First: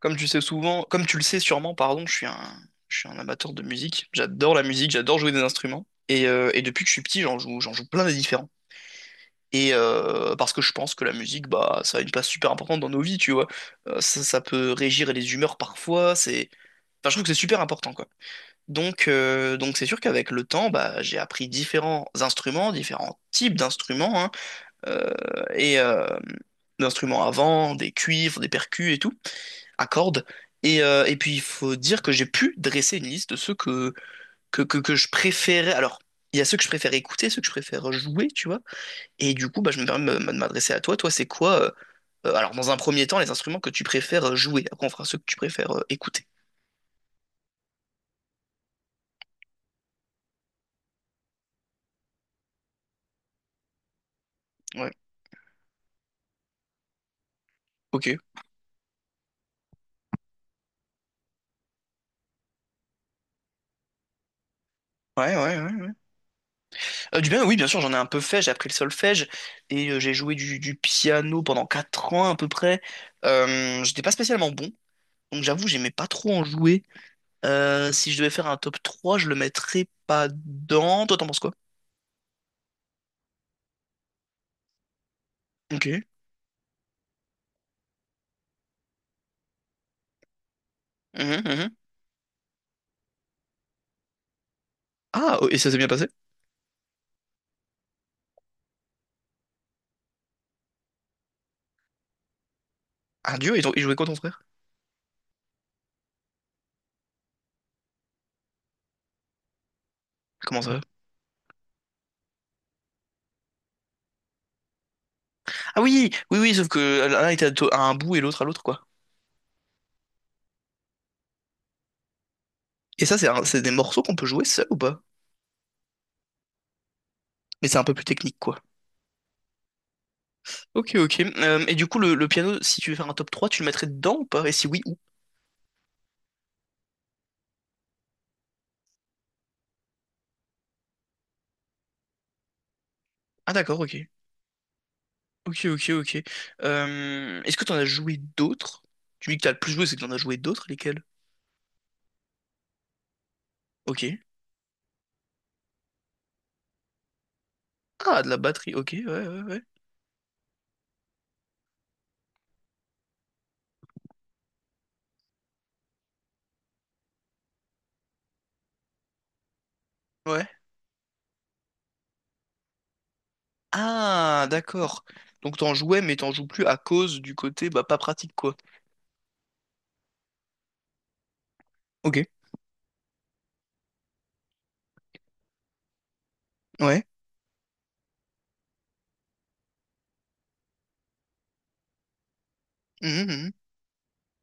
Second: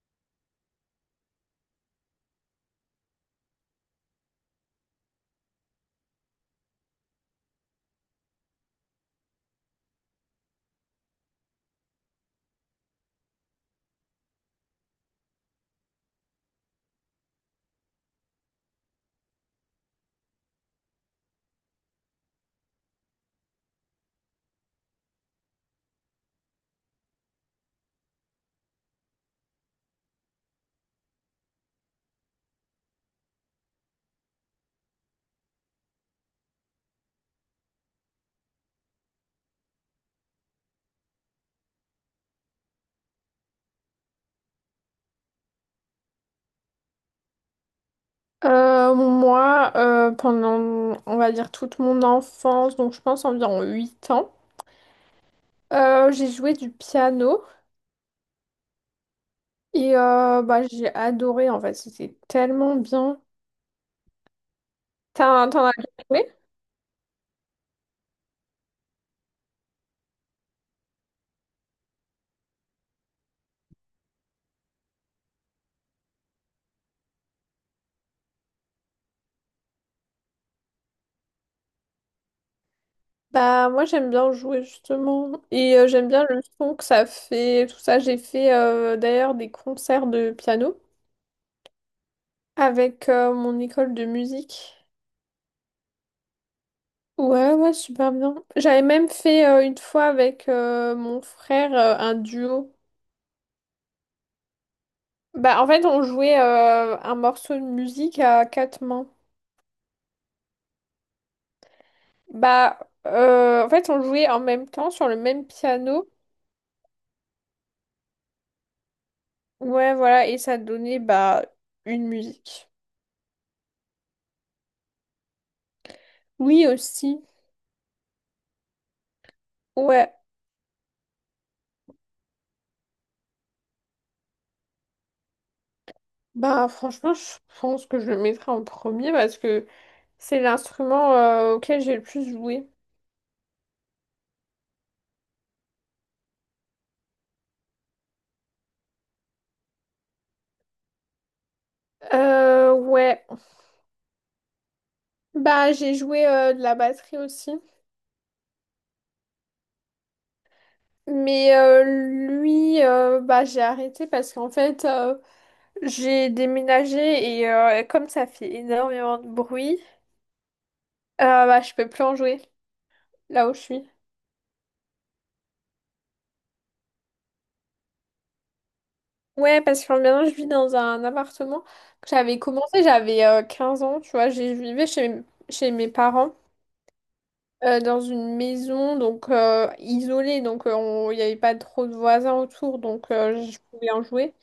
Comme tu sais souvent, comme tu le sais sûrement, pardon, je suis un amateur de musique. J'adore la musique, j'adore jouer des instruments. Et depuis que je suis petit, j'en joue plein de différents. Et parce que je pense que la musique, bah, ça a une place super importante dans nos vies, tu vois. Ça peut régir les humeurs parfois. C'est, enfin, je trouve que c'est super important, quoi. Donc c'est sûr qu'avec le temps, bah, j'ai appris différents instruments, différents types d'instruments, hein, euh, et euh, d'instruments à vent, des cuivres, des percus et tout à cordes. Et puis, il faut dire que j'ai pu dresser une liste de ceux que je préférais. Alors, il y a ceux que je préfère écouter, ceux que je préfère jouer, tu vois. Et du coup, bah, je me permets de m'adresser à toi. Toi, c'est quoi, alors, dans un premier temps, les instruments que tu préfères jouer. Après, on fera ceux que tu préfères écouter. Moi, pendant, on va dire, toute mon enfance, donc je pense environ 8 ans, Ouais. J'ai joué du piano Ok. et bah, j'ai adoré en fait, c'était tellement bien. Ouais, T'en, ouais, t'en ouais, as bien ouais. joué? Du bien, oui, bien sûr, j'en ai un peu fait. J'ai appris le solfège et j'ai joué du piano pendant 4 ans à peu près. J'étais pas spécialement bon, donc j'avoue, j'aimais pas trop en jouer. Si je devais faire un top 3, je le mettrais pas dans. Toi, t'en penses quoi? Bah, moi, j'aime bien jouer justement et Ok. J'aime bien le son que ça fait, tout ça. J'ai fait d'ailleurs des concerts de piano Mhm, mhm. avec mon école de musique. Ah, oh, et ça s'est bien passé? Ouais, ouais, super bien. J'avais même fait une fois avec mon frère un duo. Ah, Dieu, ils jouaient quoi ton frère? Bah, en fait, on jouait un morceau de musique à quatre mains. Comment ça va? Bah, en fait, on jouait en même temps sur le même Ah piano. oui, oui, oui, sauf que l'un était à un bout et l'autre à l'autre, quoi. Ouais, voilà, et ça donnait bah une musique. Et ça, c'est des morceaux qu'on peut jouer seul ou pas? Oui, aussi. Mais c'est un peu plus technique, quoi. Ouais. Ok, ok. Et du coup, le piano, si tu veux faire un top 3, tu le mettrais dedans ou pas? Et si oui, où? Bah, franchement, je pense que je le mettrai en premier parce que c'est l'instrument auquel j'ai le plus joué. Ah, d'accord, ok. Ok, ok, ok. Est-ce que t'en as joué d'autres? Tu me dis que t'as le plus joué, c'est que t'en as joué d'autres, lesquels? Ouais. Ok. Bah, j'ai joué de la batterie aussi. Ah, de la batterie, ok, ouais, ouais, ouais. Mais bah, j'ai arrêté parce qu'en fait. J'ai déménagé et comme ça fait énormément de bruit, Ouais. Bah, je peux plus en jouer là où je suis. Ah, d'accord. Donc t'en jouais, mais t'en joues plus à cause du côté bah pas pratique quoi. Ouais, parce que maintenant je vis dans un appartement que Ok. j'avais commencé, j'avais 15 ans, tu vois, je vivais chez, chez mes parents Ouais. Dans une maison donc isolée, donc il n'y avait pas trop de voisins autour, donc Mhm, mhm. je pouvais en jouer.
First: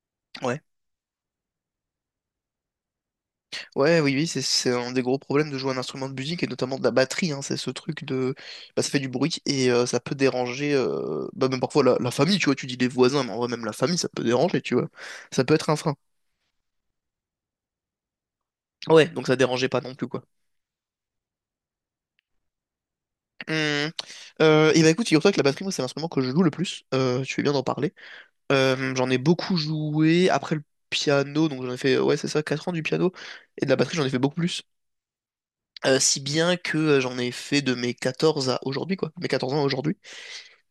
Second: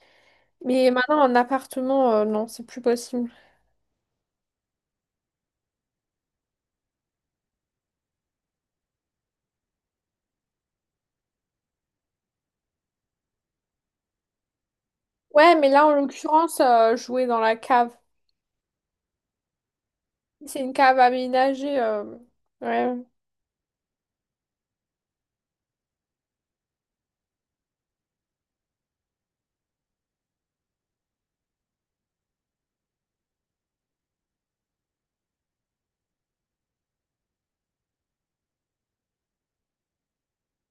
Ouais. Mais maintenant en appartement, non, c'est plus possible. Ouais, oui, oui, c'est un des gros problèmes de jouer un instrument de musique et notamment de la batterie, hein. C'est ce truc de, bah ça fait du bruit et ça peut déranger, bah même parfois la famille, tu vois. Tu dis les voisins, mais en vrai même la famille, ça peut déranger, tu vois. Ça peut Ouais, mais être un là en frein. l'occurrence, jouer dans la cave. Ouais, donc ça dérangeait pas non plus quoi. C'est une cave aménagée. Ouais. Hum. Et bah écoute, figure-toi que la batterie, moi, c'est l'instrument que je joue le plus. Tu fais bien d'en parler. J'en ai beaucoup joué après le piano, donc j'en ai fait, ouais, c'est ça, 4 ans du piano. Et de la batterie, j'en ai fait beaucoup plus. Si bien que j'en ai fait de mes 14 à aujourd'hui, quoi. Mes 14 ans à aujourd'hui.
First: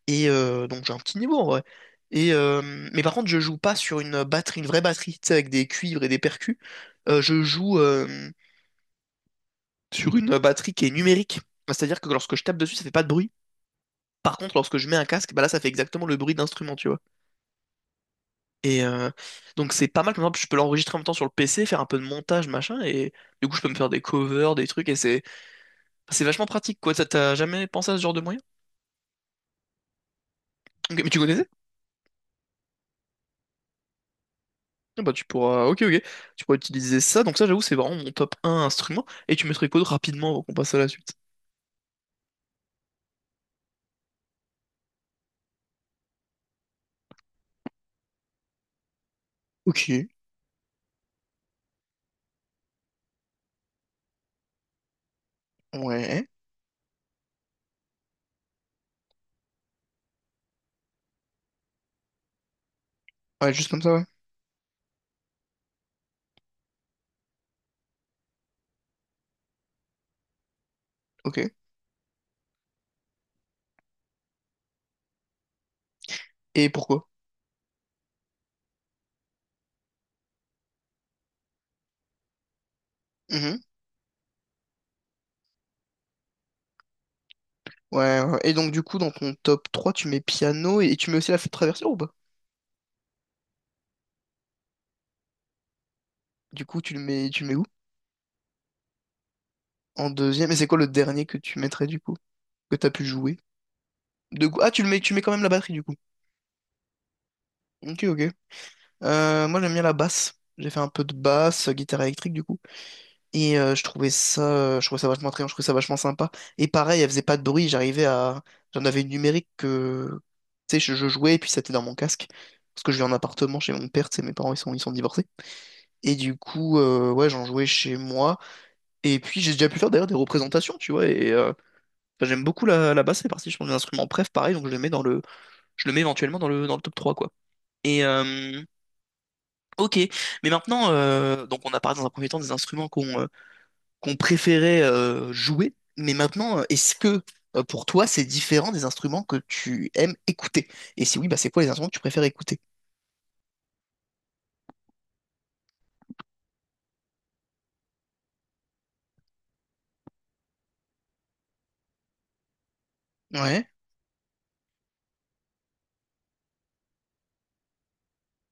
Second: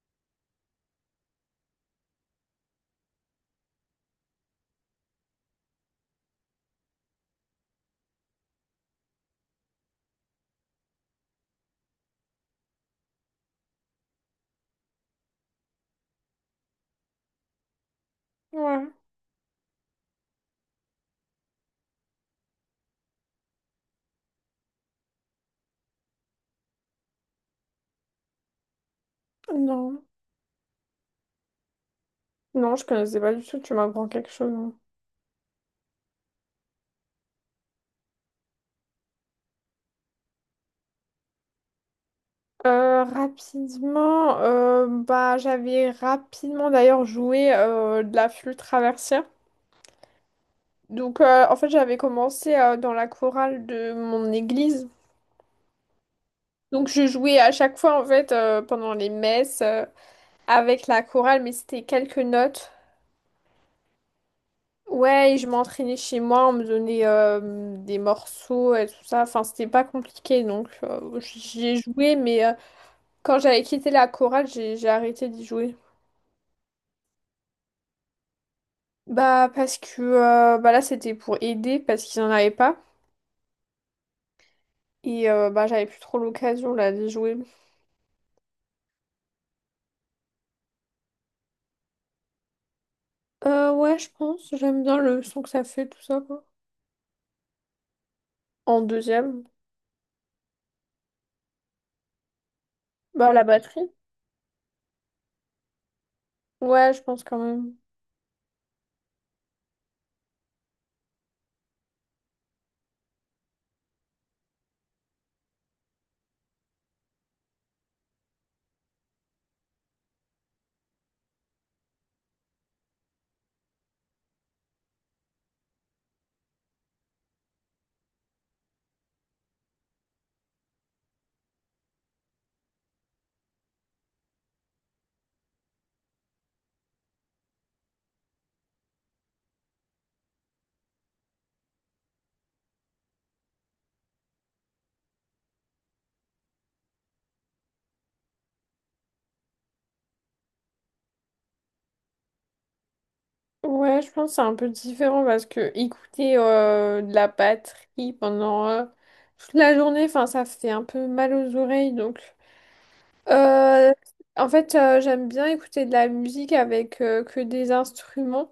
Et donc j'ai un petit niveau en vrai. Et, euh, mais par contre, je joue pas sur une batterie, une vraie batterie, tu sais, avec des cuivres et des percus. Je joue sur une batterie qui est numérique. C'est-à-dire que lorsque je tape dessus, ça fait pas de bruit. Par contre, lorsque je mets un casque, bah là, ça fait exactement le bruit d'instrument, tu vois. Et Ouais. Donc c'est pas mal, comme exemple, je peux l'enregistrer en même temps sur le PC, faire un peu de montage, machin, et du coup je peux me faire des covers, des trucs, et c'est vachement pratique, quoi. T'as jamais pensé à ce genre de moyen? Non, Ok, mais tu connaissais? non, je connaissais pas du tout, tu m'apprends quelque chose. Hein. Ah bah tu pourras, ok, ok, tu pourras utiliser ça, donc ça j'avoue c'est vraiment mon top un instrument, et tu mettrais quoi de rapidement avant qu'on passe à la suite? Rapidement, bah, j'avais rapidement d'ailleurs joué de la flûte traversière. Ok, Donc, en fait, j'avais commencé dans la chorale de mon église. ouais. Donc, je jouais à chaque fois, en fait, pendant les messes avec la chorale, mais c'était quelques notes. Ouais, juste comme ça, ouais. Ouais, et je m'entraînais chez moi, on me donnait des morceaux et tout ça. Enfin, c'était pas compliqué, donc Ok. j'y ai joué, mais... Quand j'avais quitté la chorale, j'ai arrêté d'y jouer. Et pourquoi? Bah parce que bah là c'était pour aider parce qu'ils en avaient pas Mhm. et bah j'avais plus trop l'occasion là d'y jouer. Ouais, ouais. Et donc, du coup, dans ton top 3 tu mets piano et tu mets aussi la flûte traversière ou pas? Ouais je pense, j'aime bien le son que ça fait tout ça quoi. Du coup, tu le mets où? En deuxième, En deuxième. Et c'est quoi le dernier que tu mettrais, du coup? Que t'as pu bah jouer? la batterie. De... go- Ah, tu mets quand même la batterie du coup. Ouais je pense quand même. Ok, ok. Moi j'aime bien la basse. J'ai fait un peu de basse, guitare électrique du coup. Et je trouvais ça vachement attrayant, je trouvais ça vachement sympa. Et pareil, elle faisait pas de bruit, j'arrivais à. J'en avais une numérique que. Tu sais, je jouais et puis c'était dans mon casque. Parce que je vis en appartement chez mon père, tu sais, mes parents ils sont divorcés. Et du coup, ouais, j'en jouais chez moi. Et puis j'ai déjà pu faire d'ailleurs des représentations, tu vois. Et enfin, j'aime beaucoup la basse, c'est parti, je pense, d'un instrument. Bref, pareil, donc je le mets dans le. Je le mets éventuellement dans le top 3 quoi. Et euh, ok, mais maintenant, donc on a parlé dans un premier temps des instruments qu'on préférait jouer, mais maintenant, est-ce que pour toi c'est différent des instruments que tu aimes écouter? Et si oui, bah c'est quoi les instruments que tu préfères écouter? Ouais je pense que c'est un peu différent parce que écouter de la batterie pendant toute la journée, enfin ça fait un peu mal aux oreilles donc. Ouais, Euh, En fait, j'aime bien écouter de la musique avec que des instruments.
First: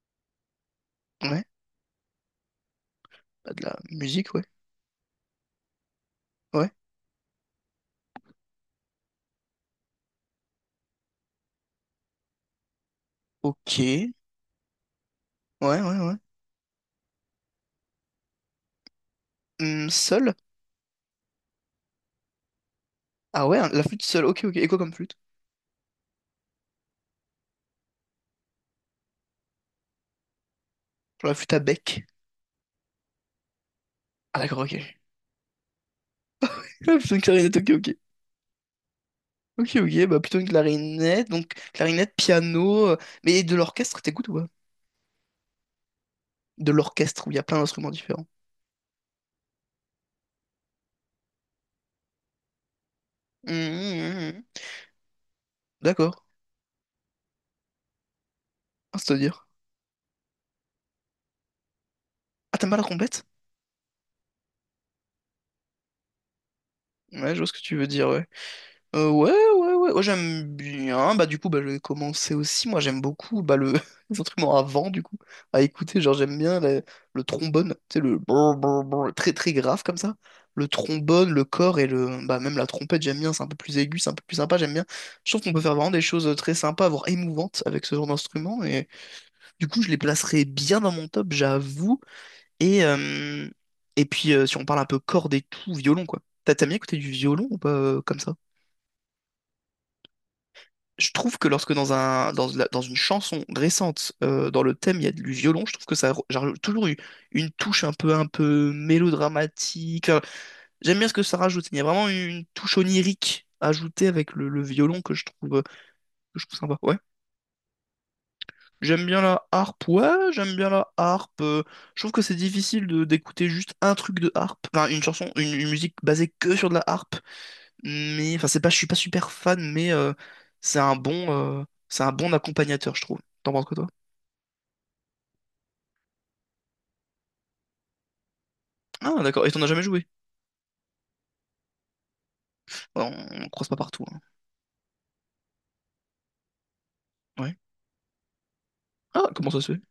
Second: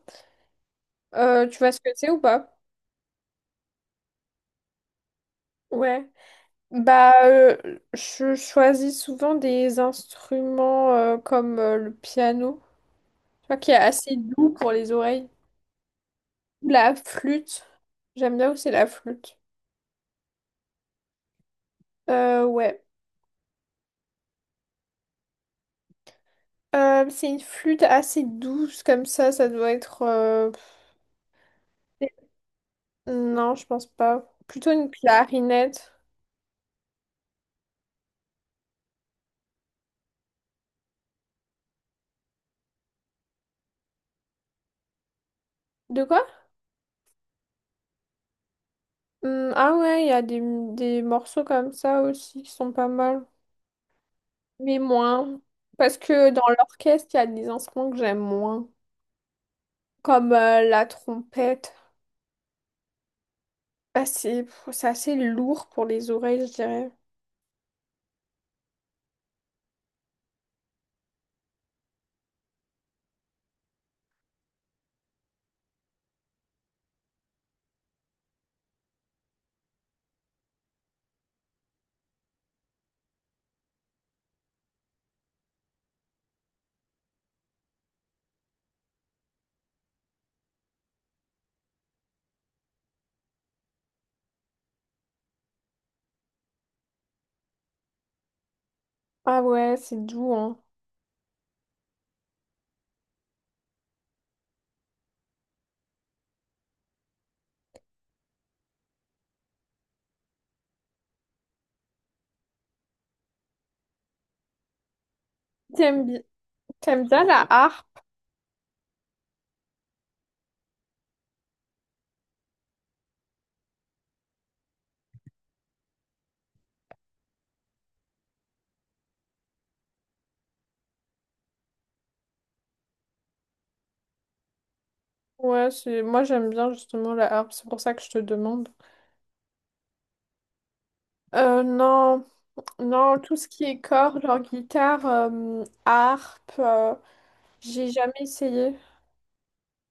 ouais, Tu vois ce que c'est ou pas? bah, de la musique, ouais, Ouais. ouais, Bah, je choisis souvent des instruments comme le piano, tu vois, qui ok, est ouais, assez doux pour les oreilles. ouais, ouais. La flûte. J'aime bien aussi la flûte. Seul? Ouais. Ah ouais, hein, la flûte seule, ok, ok. Et quoi comme flûte? C'est une flûte assez douce comme ça, ça doit être... Genre la flûte à bec. Non, je pense pas. Ah d'accord, Plutôt ok. une clarinette. Ah, plutôt une clarinette, ok, ok. Ok, ok, bah plutôt une clarinette, donc clarinette, piano, mais de l'orchestre, t'écoutes ou pas? De quoi? De l'orchestre, où il y a plein d'instruments différents. Ah ouais, il y a des morceaux comme ça aussi qui sont pas mal, Hum, hum, hum, hum. mais moins. Parce D'accord, que dans l'orchestre, il y a des instruments que j'aime moins, ah, c'est-à-dire. comme la trompette. Ah, t'aimes pas la trompette? Ah, c'est assez lourd pour les oreilles, je dirais. Ouais, je vois ce que tu veux dire, ouais. Ouais, j'aime bien. Bah, du coup, bah, je vais commencer aussi. Moi, j'aime beaucoup bah, le... les instruments à vent, du coup, à écouter. Genre, j'aime bien le trombone, tu sais, le brr, brr, brr, très très grave comme ça. Le trombone, le corps et le. Bah, même la trompette, j'aime bien. C'est un peu plus aigu, c'est un peu plus sympa, j'aime bien. Je trouve qu'on peut faire vraiment des choses très sympas, voire émouvantes avec ce genre d'instrument. Et du coup, je les placerai bien dans mon top, j'avoue. Et, euh, et puis, si on parle un peu cordes et tout, violon, quoi. T'as bien écouté du violon ou pas comme ça? Ah ouais, c'est doux, hein. Je trouve que lorsque dans un, dans une chanson récente, dans le thème, il y a du violon, je trouve que ça a j'ai toujours eu une touche un peu mélodramatique. Enfin, j'aime bien ce que ça rajoute. Il y a vraiment une touche onirique ajoutée avec le violon que je trouve, euh, T'aimes bi- que je trouve sympa. Ouais. T'aimes bien la harpe? J'aime bien la harpe. Ouais, j'aime bien la harpe. Je trouve que c'est difficile de d'écouter juste un truc de harpe. Enfin, une chanson, une musique basée que sur de la harpe mais enfin c'est pas, je suis pas super fan, mais c'est un bon, c'est un bon accompagnateur, je trouve. T'en penses quoi toi? Ouais, c'est moi j'aime bien justement la harpe, c'est pour ça que je te demande. Ah d'accord, et t'en as jamais joué? Euh, non, Bah, non, tout ce on qui croise pas est partout, hein. cordes, genre guitare, harpe, Ouais. j'ai jamais essayé. Ah comment ça se fait?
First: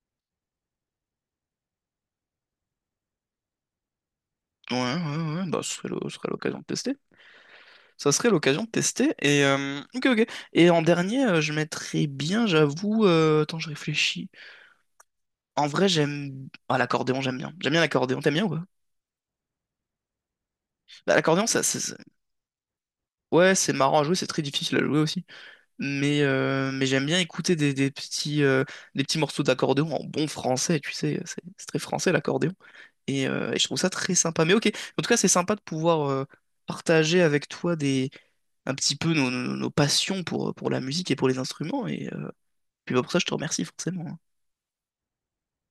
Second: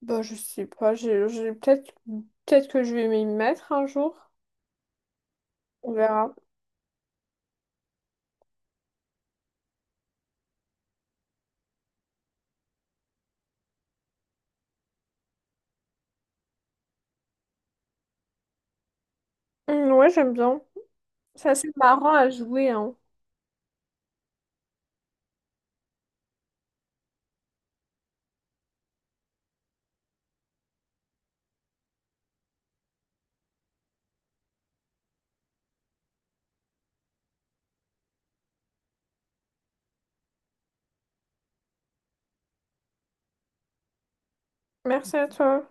Bah, je sais pas, peut-être, peut-être que je vais m'y mettre un jour. Ouais, ouais, ouais, bah On ce serait verra. l'occasion de tester. Ça serait l'occasion de tester, et ok, ok. Et en dernier, je mettrais bien, j'avoue, attends, je réfléchis. En vrai, j'aime... Ah, l'accordéon, j'aime bien. J'aime bien l'accordéon, t'aimes bien ou pas? Ouais, j'aime bien. Bah, l'accordéon, C'est ça, assez c'est- marrant à jouer, hein. Ouais, c'est marrant à jouer, c'est très difficile à jouer aussi. Mais j'aime bien écouter des petits morceaux d'accordéon en bon français, tu sais, c'est très français l'accordéon. Et je trouve ça très sympa. Mais ok, en tout cas, c'est sympa de pouvoir partager avec toi des, un petit peu nos passions pour la musique et pour les instruments. Et puis bah, pour ça, je te remercie forcément, hein. Merci à toi.